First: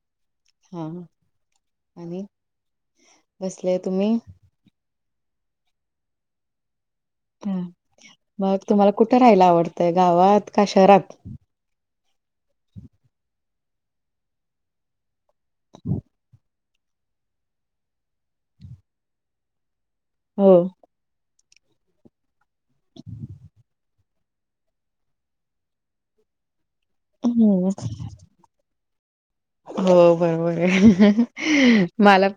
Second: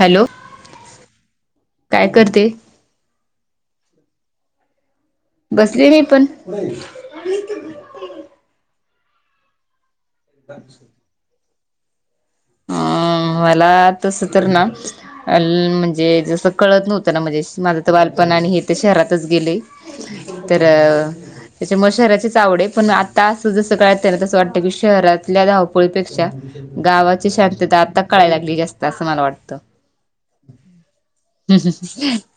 Hello, हा, काय आणि? करते बसले. तुम्ही? बसले मी पण. मग तुम्हाला कुठं राहायला आवडतंय गावात का शहरात? अं मला तस तर ना ल म्हणजे जस कळत नव्हतं ना म्हणजे माझं तर बालपण आणि हे ते शहरातच गेलय हो तर त्याच्या मुळ शहराचीच आवड आहे. पण आता जसं काळतय ना तसं वाटतं की शहरातल्या धावपळीपेक्षा गावाची हम्म शांतता आता कळायला लागली जास्त. असं मला वाट हो बरोबर आहे. मला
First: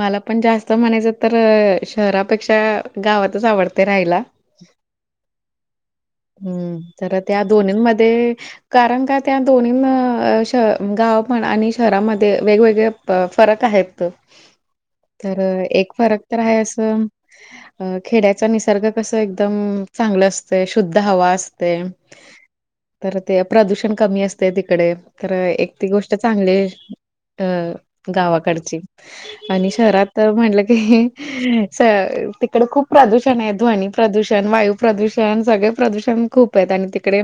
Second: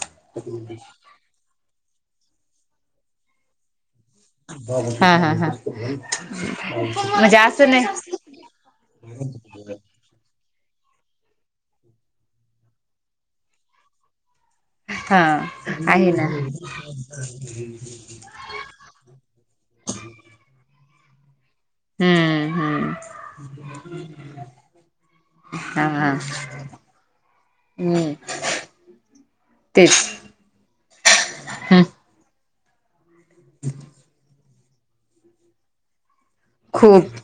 मला पण जास्त म्हणायचं तर शहरापेक्षा गावातच आवडतय राहायला. हां हां हां. [inaudible] हं. तर त्या दोन्हींमध्ये कारण का त्या दोन्हीन अ त गाव पण आणि शहरामध्ये वेगवेगळे फरक आहेत. हा तर एक फरक तर आहे असं, अं खेड्या चा निसर्ग कस एकदम चांगलं असतय. शुद्ध हवा असतय. हम्म हम्म तर ते प्रदूषण कमी असतय तिकडे. तर एक हा ती हा गोष्ट चांगलीये. तर हम्म गावाकडची आणि तेच शहरात तर म्हटलं की हम्म इकडे खूप प्रदूषण आहे, ध्वनी प्रदूषण, वायू प्रदूषण सगळे प्रदूषण खूप परत आणि तिकडे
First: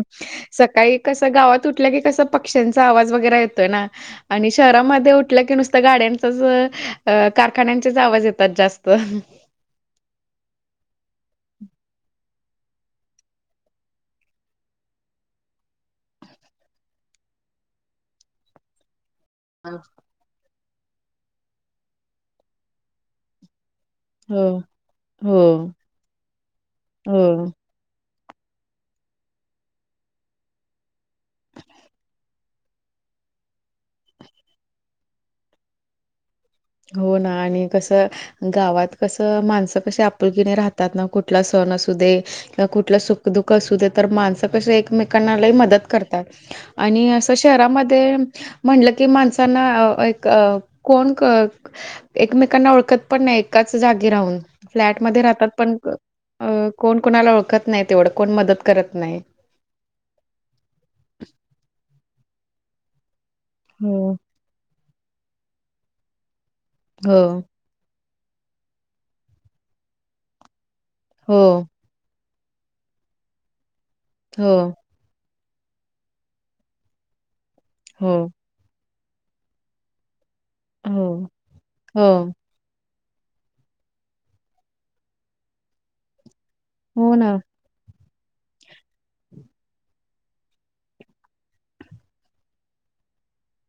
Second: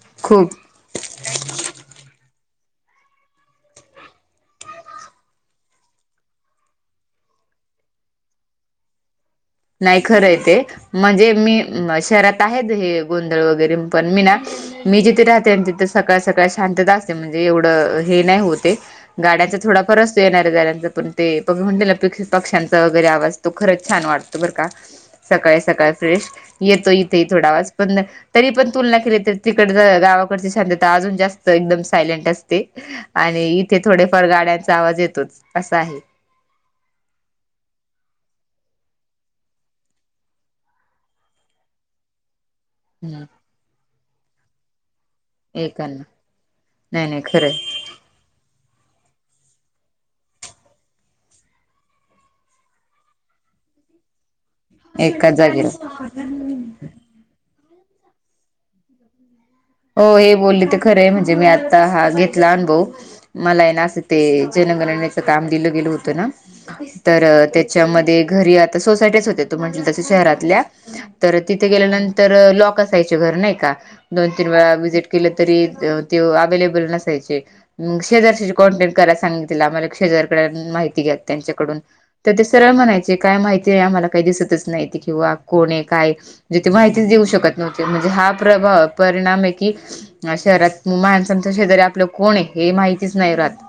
सकाळी कस गावात उठलं की कस पक्ष्यांचा आवाज वगैरे येतोय ना आणि शहरामध्ये उठलं की नुसतं गाड्यांचाच, कारखान्यांचेच आवाज येतात जास्त नाही खरं आहे ते म्हणजे मी शहरात आहे हे गोंधळ वगैरे पण मी ना मी जिथे राहते आणि तिथे सकाळ सकाळ शांतता असते. म्हणजे एवढं हे नाही होते. गाड्याचा हां. थोडा फार येणाऱ्या-जाणाऱ्याचं पण ते तुम्ही म्हणले ना पक्ष्यांचा वगैरे आवाज तो खरंच छान वाटतोय. हो बर का हो सकाळी सकाळी फ्रेश येतो इथे हो थोडा आवाज पण तरी पण तुलना केली तर तिकड गावाकडची शांतता अजून जास्त एकदम सायलेंट असते. आणि इथे थोडेफार गाड्यांचा आवाज येतोच अस आहे. हो ना आणि कसं गावात कस माणसं कशी आपुलकीने राहतात ना कुठला सण असू दे कुठलं हम्म सुख-दुख असू दे तर माणसं कसं एकमेकांना लई मदत एकांना करतात आणि नाही नाही असं खरं शहरामध्ये म्हंणलं की माणसांना एक कोण एकमेकांना ओळखत पण नाही. एकाच जागी राहून फ्लॅटमध्ये एकाच राहतात. पण जागेला अ कोण कोणाला ओळखत नाही तेवढं कोण मदत करत नाही. हो हे बोलली तर खरं आहे. म्हणजे मी आत्ता हा घेतला अनुभव मला आहे ना असं हो. ते जनगणनेच काम दिलं गेल होतं. ना तर त्या हो, त्याच्यामध्ये घरी आता सोसायटीच होत. त म्हट तस शहरातल्या तर हो, तिथे गेल्यानंतर तर लॉक असायचे घर नाही का? दोन तीन हो, वेळा वजिट तरी ते अवलेबल नसाय चे हो, कराेज माहिती हो, त्यांच्याडून हो, सरळ म्हणायचे काय माहिती आहे. आम्हाला काही दिसतच नाही किंवा कोणी काय जेथे माहितीच हो देऊ ना. शकत नव्हते. म्हणजे हा प्रभा परिणाम आहे की शहरात माणसांच्या शेजारी आपलं कोण आहे. हे माहितीच नाही राहात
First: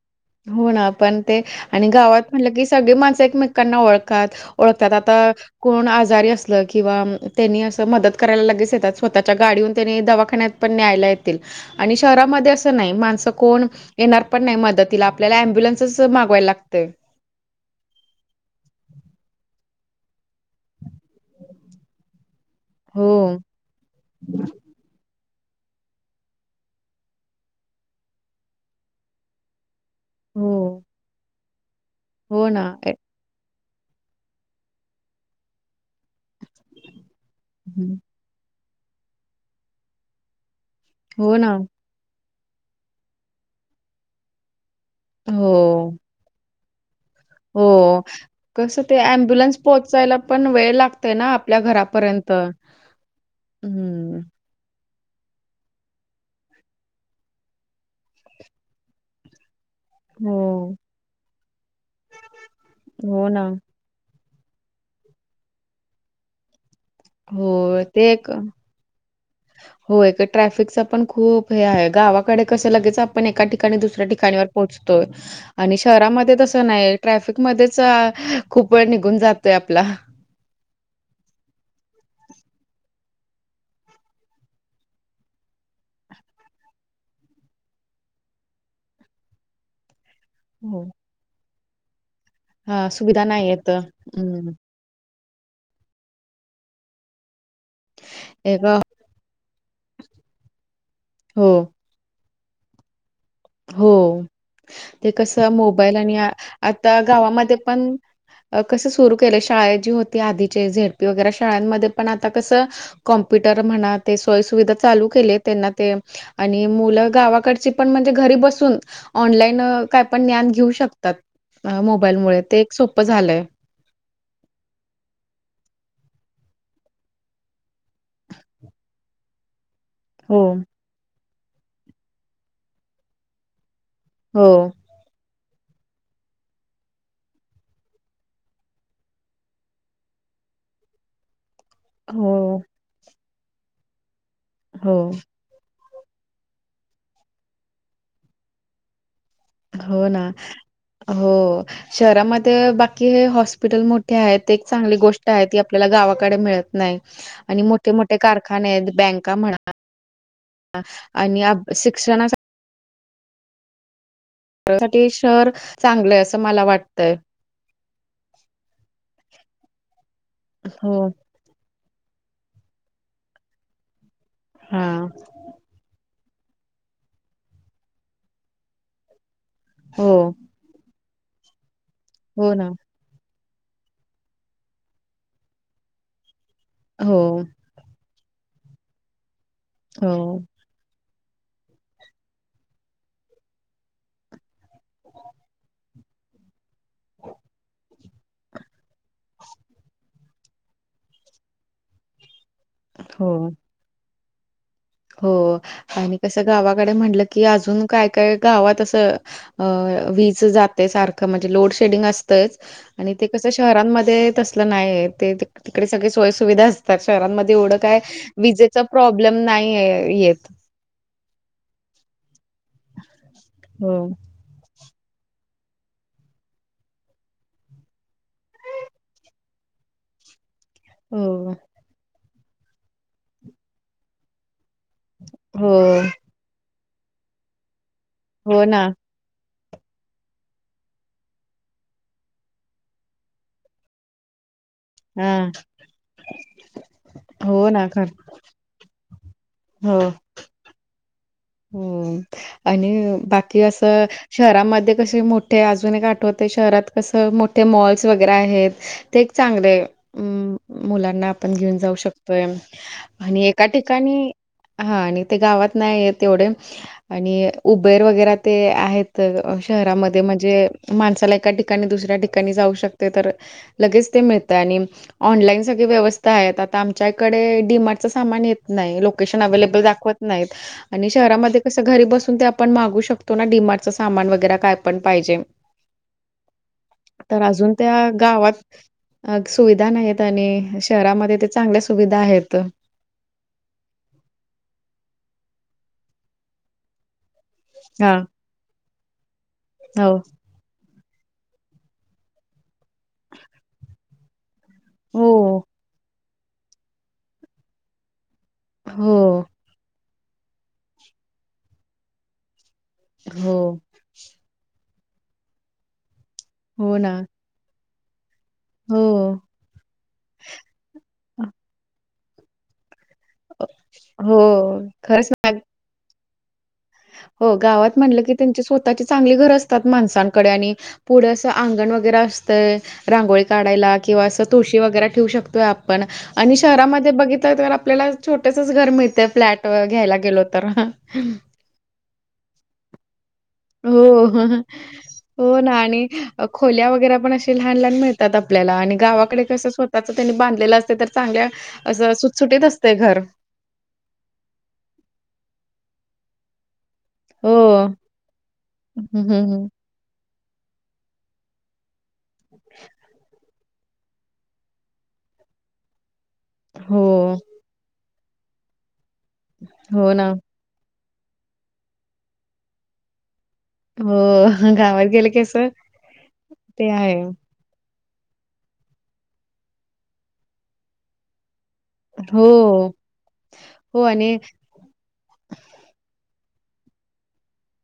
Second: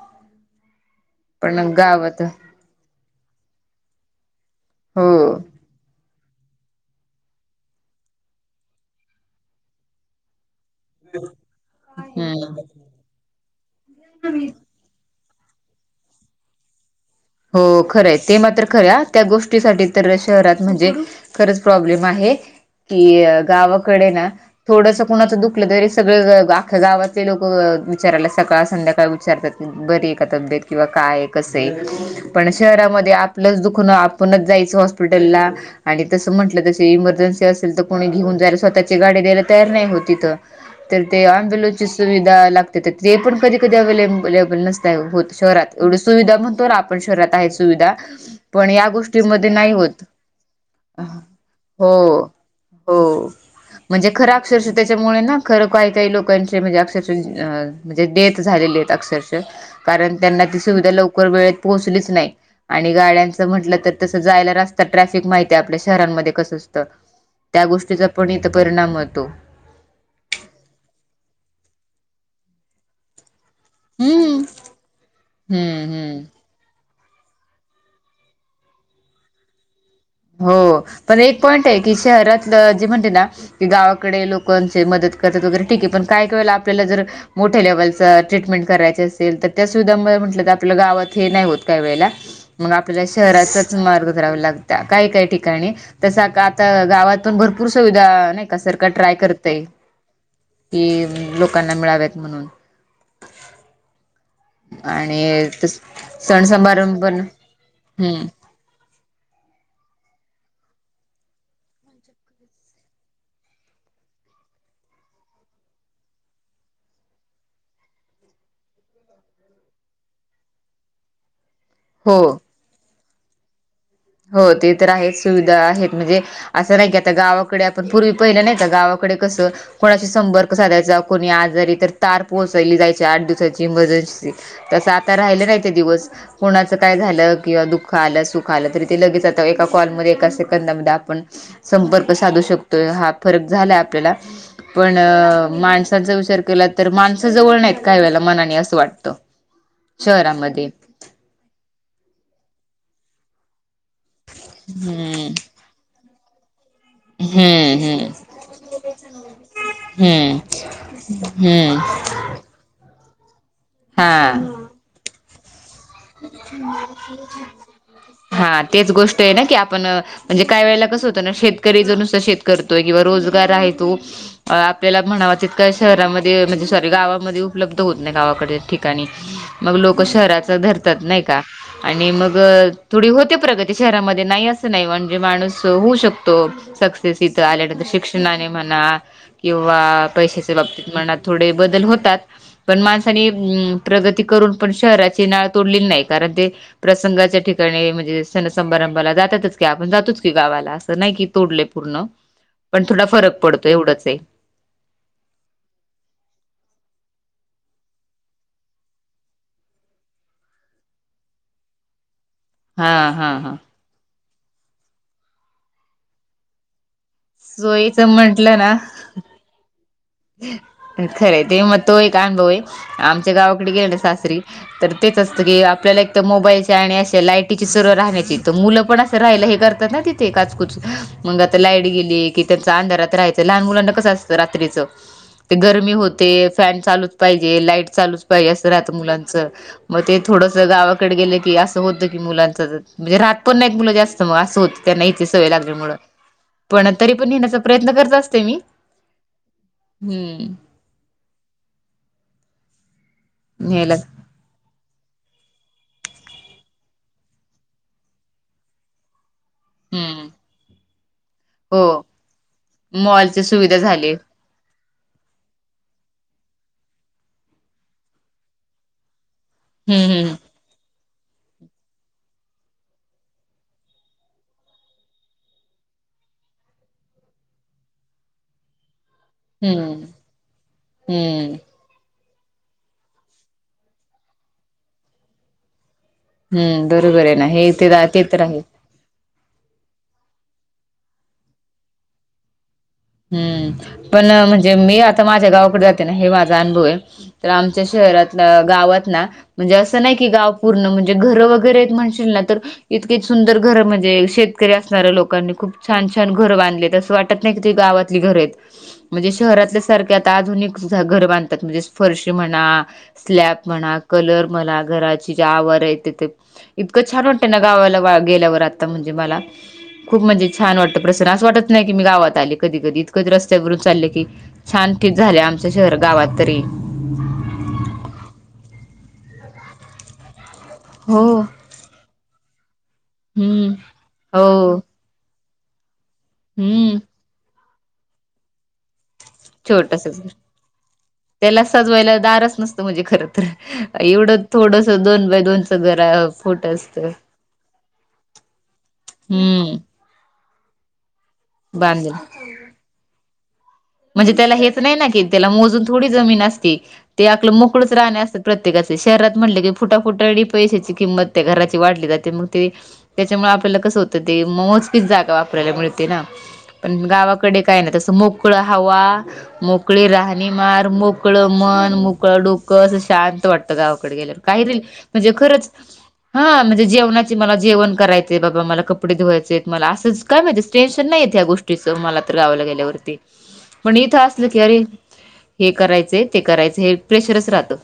हो ना पण ते.. आणि गावात म्हटलं की सगळी माणसं एकमेकांना ओळखात ओळखतात. हो आता कोण आजारी असलं किंवा त्यांनी असं मदत करायला लगेच येतात. स्वतःच्या गाडीून त्यांनी दवाखान्या ण न्यायला येतील आणि शहरामध्ये हम्म अस नाही माणसं कोण येणार पण नाही मदत तिला आपल्याला ॲम्ब्युलन्सच मागवायला लागतय. हो खरंय ते मात्र खर आहे. त्या गोष्टीसाठी तर शहरात म्हणजे खरंच प्रॉब्लेम आहे की हो, गावाकडे ना थोडंसं कुणाचं दुखलं तरी सगळे आख्या गावातले लोक विचाराला सकाळ संध्याकाळ विचारतात. बरी आहे. का तब्येत हो, किंवा काय कसं आहे. हो पण ना. ए शहरामध्ये प्लस दुखण आपणच जायचं. हॉस्पिटलला आणि तसं म्हटलं त इमर्जन्सी असेल तर हं. कोणी घेऊन जायला स्वतःची गाडी द्यायला तयार नाही होती. तर ते हो ना. आंब्युलंस सुविधा लागते. ते पण कधी कधी अवलेबलेबल नसत होत. शहरात हो, एवढी सुविधा म्हणतो शहरात आहेत हो सुविधा पण कस या ते गोष्टीमध्ये अम्बुलन्स नाही होत पोहोचायला पण वेळ लागत. ना आपल्या हो घरापर्यंत हो म्हणजे हं. खरा. अक्षरश त्याच्यामुळे ना खरं काय काही लोकांचे म्हणजे अक्षरश म्हणजे डेथ झालेले आहेत. अक्षरश कारण हो, त्यांना ती सुविधा लवकर वेळेत पोहोचलीच नाही आणि हो ना. गाड्यांचं म्हट तस जायलात ट्रॅफिक माहिती आपल्या शहरमध्ये कसं असत त्या हो, गोष्टीचा ते एक पण इथ परिणाम होतो. होय का ट्रॅफिकच पण खूप हे आहे. गावाकडे कसं लगेच ण एका ठिकाणी दुसऱ्या हम्म ठिकाणी पोहतोय. आणि हम्म हम्म शहरामध्ये नाही ट्रॅफिक मध्येच खूप वेळ निघून जातोय. आपला हो पण एक पॉईंट आहे. की शहरातलं जे म्हणते ना.. की गावाकडे लोकांचे मदत करत वगैरे ठीक आहे. पण काय कळेल आपल्याला जर..... मोठ्या लेवलच ट्रीटमेंट करायचे असेल तर त्या सुविधा म्हट... आपल्या हो. गावात हे नाही होत. काही वेळेला मग हां, आपल्याला सुविधा नाहीयेत. शहराचाच मार्ग करावा हं, लागत.... काही काही ठिकाणी तस आता गावात.. पण भरपूर सुविधा नाही का एक सरकार ट्राय करतयं, कि हो, लोकांना मिळाव्यात म्हणून..... हो ते कस आणि तस मोबाईल आणि सण आता समारंभ पण गावामध्ये पण..... हम्म कसं सुरू केलं शाळाजी होती आधीचे झेडपी वगैरे शाळांमध्ये पण आता कसं.... कॉम्प्युटर म्हणा ते सोयी सुविधा चालू केले. त्यांना ते, आणि मुलं गावाकडची पण म्हण.... घरी बसून ऑनलाईन काय पण ज्ञान घेऊ शकतात. हो मोबाईलमुळे..... सोपं झालंय.... हो ते तर आहेत सुविधा आहेत. म्हणजे.... असं नाही की आता गावाकडे आपण पूर्वी पहिलं नाही तर गावाकडे कसं..... कोणाशी हो, संपर्क साधायचा कोणी आजारी तर तार पोहोचयली जायचे, आठ दिवसाची मज... हो. तस आता राहिलं नाही. दिवस कोणाच काय झालं किंवा दुःख आलं सुख आलं तरी.... ते लगेच आ एका कॉलमध्ये एका सेकंदामध्ये आपण संपर्क साधू हो, शकतोय. हा.... फरक झाला आहे. आपल्याला पण..... हो. माणसांचा विचार केला. तर माणसा जवळ नाहीत काही वेळेला मनाने असं वाटतं..... हो ना शहरामध्ये हो शहरामध्ये बाकी हे हॉस्पिटल मोठ... ते आहे ते चांगली गोष्ट हम्म आहे ती आपल्याला गावाकडे मिळत नाही..... आणि हम्म मोठे हम्म मोठे कारखाने आहेत बँका म्हणा.. हम्म हम्म शिक्षणासाठी..... हा.... शहर.... चांगलंय असं मला वाटतंय... हा तेच गोष्ट आहे ना की आपण म्हणजे काय वेळेला कसं हो होतं ना शेत... शेतकरी नुस शेत करतोय किंवा रोजगार आहे तो हा आपल्याला म्हणावा शहरामध्ये.... ते म्हणजे गावामध्ये उपलब्ध होत नाही गावाकडे ठिकाणी लोक हो शहराचं..... नाही का आणि मग... हो ना थोडी होते प्रगती शहरामध्ये नाही असं नाही म्हणजे माणूस होऊ शकतो... सक्सेस हो इथं आल्यानंतर शिक्षणाने म्हणा किंवा हो पैशाच्या बाबतीत म्हणा... थोडे बदल होतात. पण माणसानी प्रगती करून पण शहराची नाळ..... तोडलेली नाही. कारण ते प्रसंगाच्या ठिकाणी म्हणजे सण समारंभाला जातातच. आपण जातोच.... गावाला अस नाही की तोडलय पूर्ण पण थोडा फरक हो पडतोय एवढच आहे.... हो आणि कस गावाकडे म्हणतल की अजून काय काय गावात अस.... अ वीज जाते सारखं म्हणजे लोड शेडिंग असते.... हा आणि ते हा कसं हा शहरांमध्ये त असलं नाही ते तिकडे सगळी सोय सुुविधा.... तर शहरांमध्ये एवढं काय सोयीच म्हंटलं ना विजेचा प्रॉब्लेम नाही येत... खरं ते मग तो एक अनुभव आहे आमच्या गावाकडे गेला हो ना सासरी..... तर तेच असतं की आपल्याला एक तर मोबाईलच्या आणि अशे लायटीची सरळ राहण्याची तर मुलं पण असत.... राहिला हे करतात ना, तिथे.... ते कातकुच हो मग आता लाईट गेली की त्यांच अंधारात राहायचं लहान मुलांना कसं असतं रात्रीच... ते हो गरमी होते फॅन चालूच पाहिजे लाईट चालूच पाहिजे हो असं ना राहतं मुलांच.... मग ते थोडंसं गावाकडे गेलं की असं होतं की मुलांच म्हणजे, राह त पण नाही मुलं जास्त मग असं होत त्यांना इथची हा सवय लागल्या, मूळ पण तरी पण नेण्याचा हो ना प्रयत्न खर करत असते मी.... हो हम्म... हो आणि बाकी न्यायला असं शहरामध्ये कसे मोठे अजून एक आठवते शहरात कसं मोठे मॉल्स वगैरे आहेत... ते एक चांगले, अ हम्म मुलांना आपण घेऊन, हो जाऊ शकतोय, मॉलची आणि एका सुविधा झाली ठिकाणी हा आणि ते गावात नाही आहेत, तेवढे आणि उबेर वगैरे ते आहेत, तर शहरामध्ये हम्म म्हणजे, माणसाला एका ठिकाणी, दुसऱ्या ठिकाणी, जाऊ शकते तर लगेच ते मिळत, आणि ऑनलाईन सगळी व्यवस्था आहेत, आता आमच्याकडे, डीमार्टच सामान येत. नाही, लोकेशन हम्म अवेलेबल हम्म दाखवत नाहीत, आणि हम्म शहरामध्ये कसं, घरी बसून ते आपण मागू शकतो ना, डिमार्टच सामान वगैरे काय पण पाहिजे, हम्म बरोबर आहे तर, ना हे अजून ते त्या ते तर आहे गावात अ सुविधा नाहीत आणि, शहरामध्ये ते चांगल्या सुविधा आहेत. हम्म, पण म्हणजे मी आता माझ्या गावाकडे जाते ना, हे माझा अनुभव आहे, तर आमच्या हां, शहरात गावात ना, म्हणजे असं नाही हो. की गाव पूर्ण म्हणजे, घरं वगैरे म्हणशील ना, तर इतकीे सुंदर घरं म्हणजे श शेतकरी असणाऱ्या लोकांनी, हो, खूप छान, छान, घर बांधले आहेत. असं वाटत नाही, की ते गावातली घर आहेत. हो, म्हणजे शहरातल्या सारखे, आता आधुनिक घर बांधतात, म्हणजे फरशी म्हणा, हो, स्लॅब म्हणा, कलर म्हणा, घराची जे आवार येत ते हो इतकं ना. छान वाट तेन, गवाला, गेल्यावर आता हो, म्हणजे मला, खूप म्हणजे छान वाटतं प्रसन असं वाटत नाही, की मी गावात आले कधी, कधी, रस्त्यावररून चालले की, हो. शांती च खरंच झाले आमच्या शहर गावात तरी, हो गावात म्हटलं की, त्यांची स्वतःची चांगली घर असतात, माणसांकडे आणि हो पुढेअसं अंगण वगैरे असतं, रांगोळी हम्म काढायला, किंवा हो असं तुशी वगैरे ठेवू शकतो आप पण, आणि हम्म शहरामध्ये बघितलं तर आपल्याला, छोटेसच घर मिळत. फ्लॅट घ्यायला छोटसच घर, गेलो, तर, त्याला सजवायला दारच नसत, म्हणजे खर तर हो, एवढं थोडस दोन बाय हो, ना दोनचं घर आणि फुट खोल्या असत वगैर पण, असे लहान, लहान मिळता. आपल्याला आणि, गावाकडे कस हम्म स्वतः त्याच, त्यांनी बांधलेलं असते तर, चांगल्या अस बांधून सुटसुटीत असतय घर. म्हणजे त्याला हेच नाही, ना की त्याला मोजून थोडी जमीन असती ते आपलं हो मोकळच राहणे, असतात प्रत्येकाचचे हं, शहरात हं, म्हटलं हं. की. फुटाफुटा, आणि पैशाची किंमत त्या घराची वाढली जाते, मग ते त्याच्यामुळे आपला कस होत ते, मोजकी च जागा वापरायला मिळते, ना पण हो, गावाकडे काय नाही तसं मोकळ हवा, मोकळी हो ना. राहणी, मार, मोकळ मन, मोकळं डोकं, शांत वाटत. गावा कडे हो गेल्या, गावात गेलं म्हणजे की असं खरंच हा म्हणजे ते आहे. जेवणाची म जेवण करायचे, बाबा मला कपडे, धुवायचे मला असंच काय माहितीे टेन्शन नाही येत या गोष्टी च मला तर गावाला हो. गेल्यावरती, पण हो इथं आणि असलं की आरे हे करायच, ते करायच, हे प्रेशरच राहतं.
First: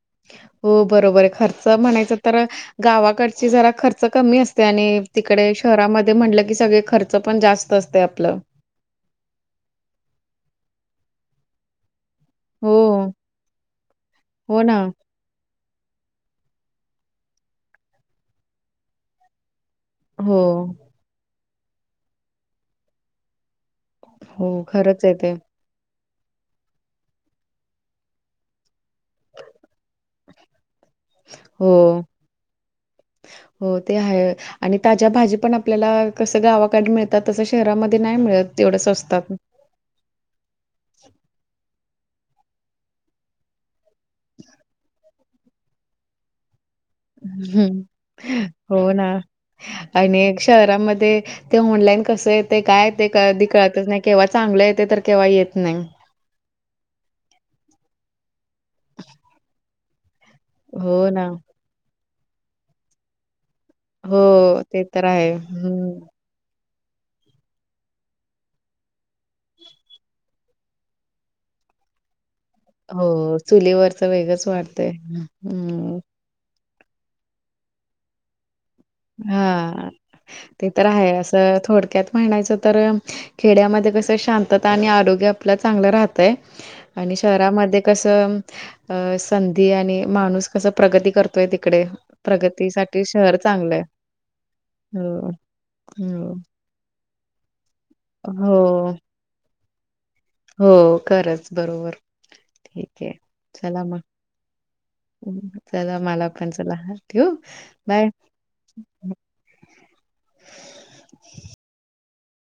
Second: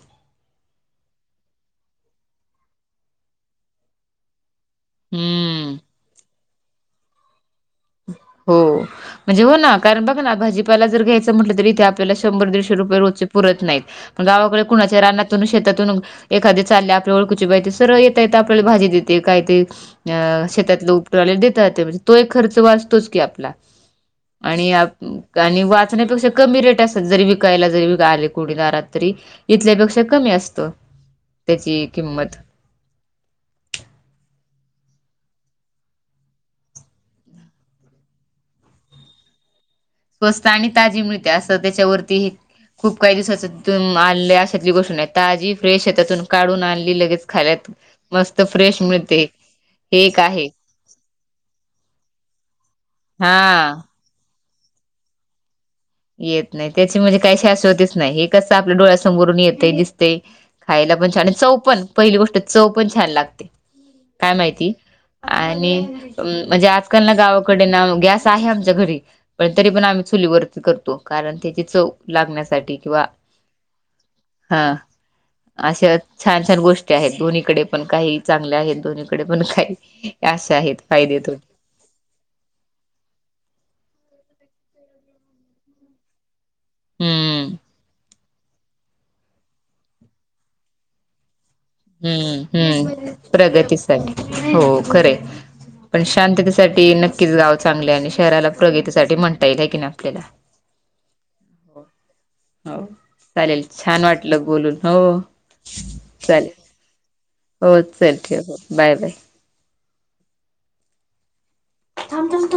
हो बरोबर आहे, खर्च म्हणायच तर, गावाकडची जरा खर्च कमी असत. त्याने तिकडे हम्म शहरामध्ये म्हटलं की, सगळे खर्च पण जास्त असते. आपलं. हो म्हणजे हो, ना कारण बघ ना भाजीपाला जर घ्यायचं, म्हटलं तरी ते आपल्या शंभर दीडशे रुपये हो. रोज पुरत नाहीतण, हो गावाकडे ना. कुच्या राना शेतातून एखादे चालले, आपल्या ओळखीची बाई सरळ येता, येत आपल्याला भाजी देते काय ते अ हो. शेतातला उपटरले देतात, म्हणजे तो एक खर्च वाचतोच की आपला, हो. आणि, खरंच आहे ते. आणि वाचण्यापेक्षा कमी रेट असतात, जरी विकायला जरी व आले कुणी दारात तरी. इथल्यापेक्षा कमी, असतो हो. त्याची किंमत, हो ते आहे. आणि ताज्या भाजी पण आपल्याला, कसं गावाकडे मिळतात तसं शहरामध्ये नाही, मिळत तेवढं स्वस्तात. स्वस्त आणि ताजी मिळते, असं त्याच्यावरती खूप काही दिवसाच [unintelligible] आणल्याशली गोष्ट नाही, ताजी फ्रेश आहे शेतातून काढून आणली लगेच खाल्यात हं. मस्त फ्रेश हो ना. मिळते. हे आणि एक आहे शहरामध्ये ते ऑनलाईन कस येत काय ते हा कधी कळातच नाही. केव्हा चांगलं येते तर केव्हा येत नाही. येत नाही त्याची म्हणजे काही शाश्वतीच नाही हे कसं आपल्या डोळ्यासमोरून येते दिसतंय. खायला हो पण छान ना. आणि चव पण पहिली गोष्ट चव पण छान लागते. काय हो माहिती ते तर आहे. आणि. हम्म म्हणजे आजकाल ना गावाकडे ना गॅस आहे आमच्या घरी पण तरी पण आम्ही चुलीवरच करतो. कारण त्याची चव लागण्यासाठी. किंवा हो चुलीवरच वेगच हा वाढतय अशा हम्म. छान छान गोष्टी आहेत दोन्हीकडे पण काही चांगल्या आहेत दोन्ही. हा ते तर आहे थोडे असं थोडक्यात. म्हणायच तर खेड्यामध्ये कस शांतता आणि आरोग्य आपलं चांगलं राहत. आणि हम्म शहरामध्ये कसं. अ संधी आणि माणूस कस प्रगती करतो. तोय तिकडे हम्म प्रगतीसाठी हम्म शहर चांगलंय. प्रगतीसाठी हो खरे पण हो, शांततेसाठी नक्कीच गाव चांगले आणि. शहराला हो, प्रगतीसाठी म्हणता येईलय हाय की नाही आपल्याला. हो खरच बरोबर. हो ठीक आहे चालेल चला मग छान वाटलं बोलून हो चला मला पण चालेल चला. ठेऊ हो बाय. चल ठेव बाय थांब थांब थांब.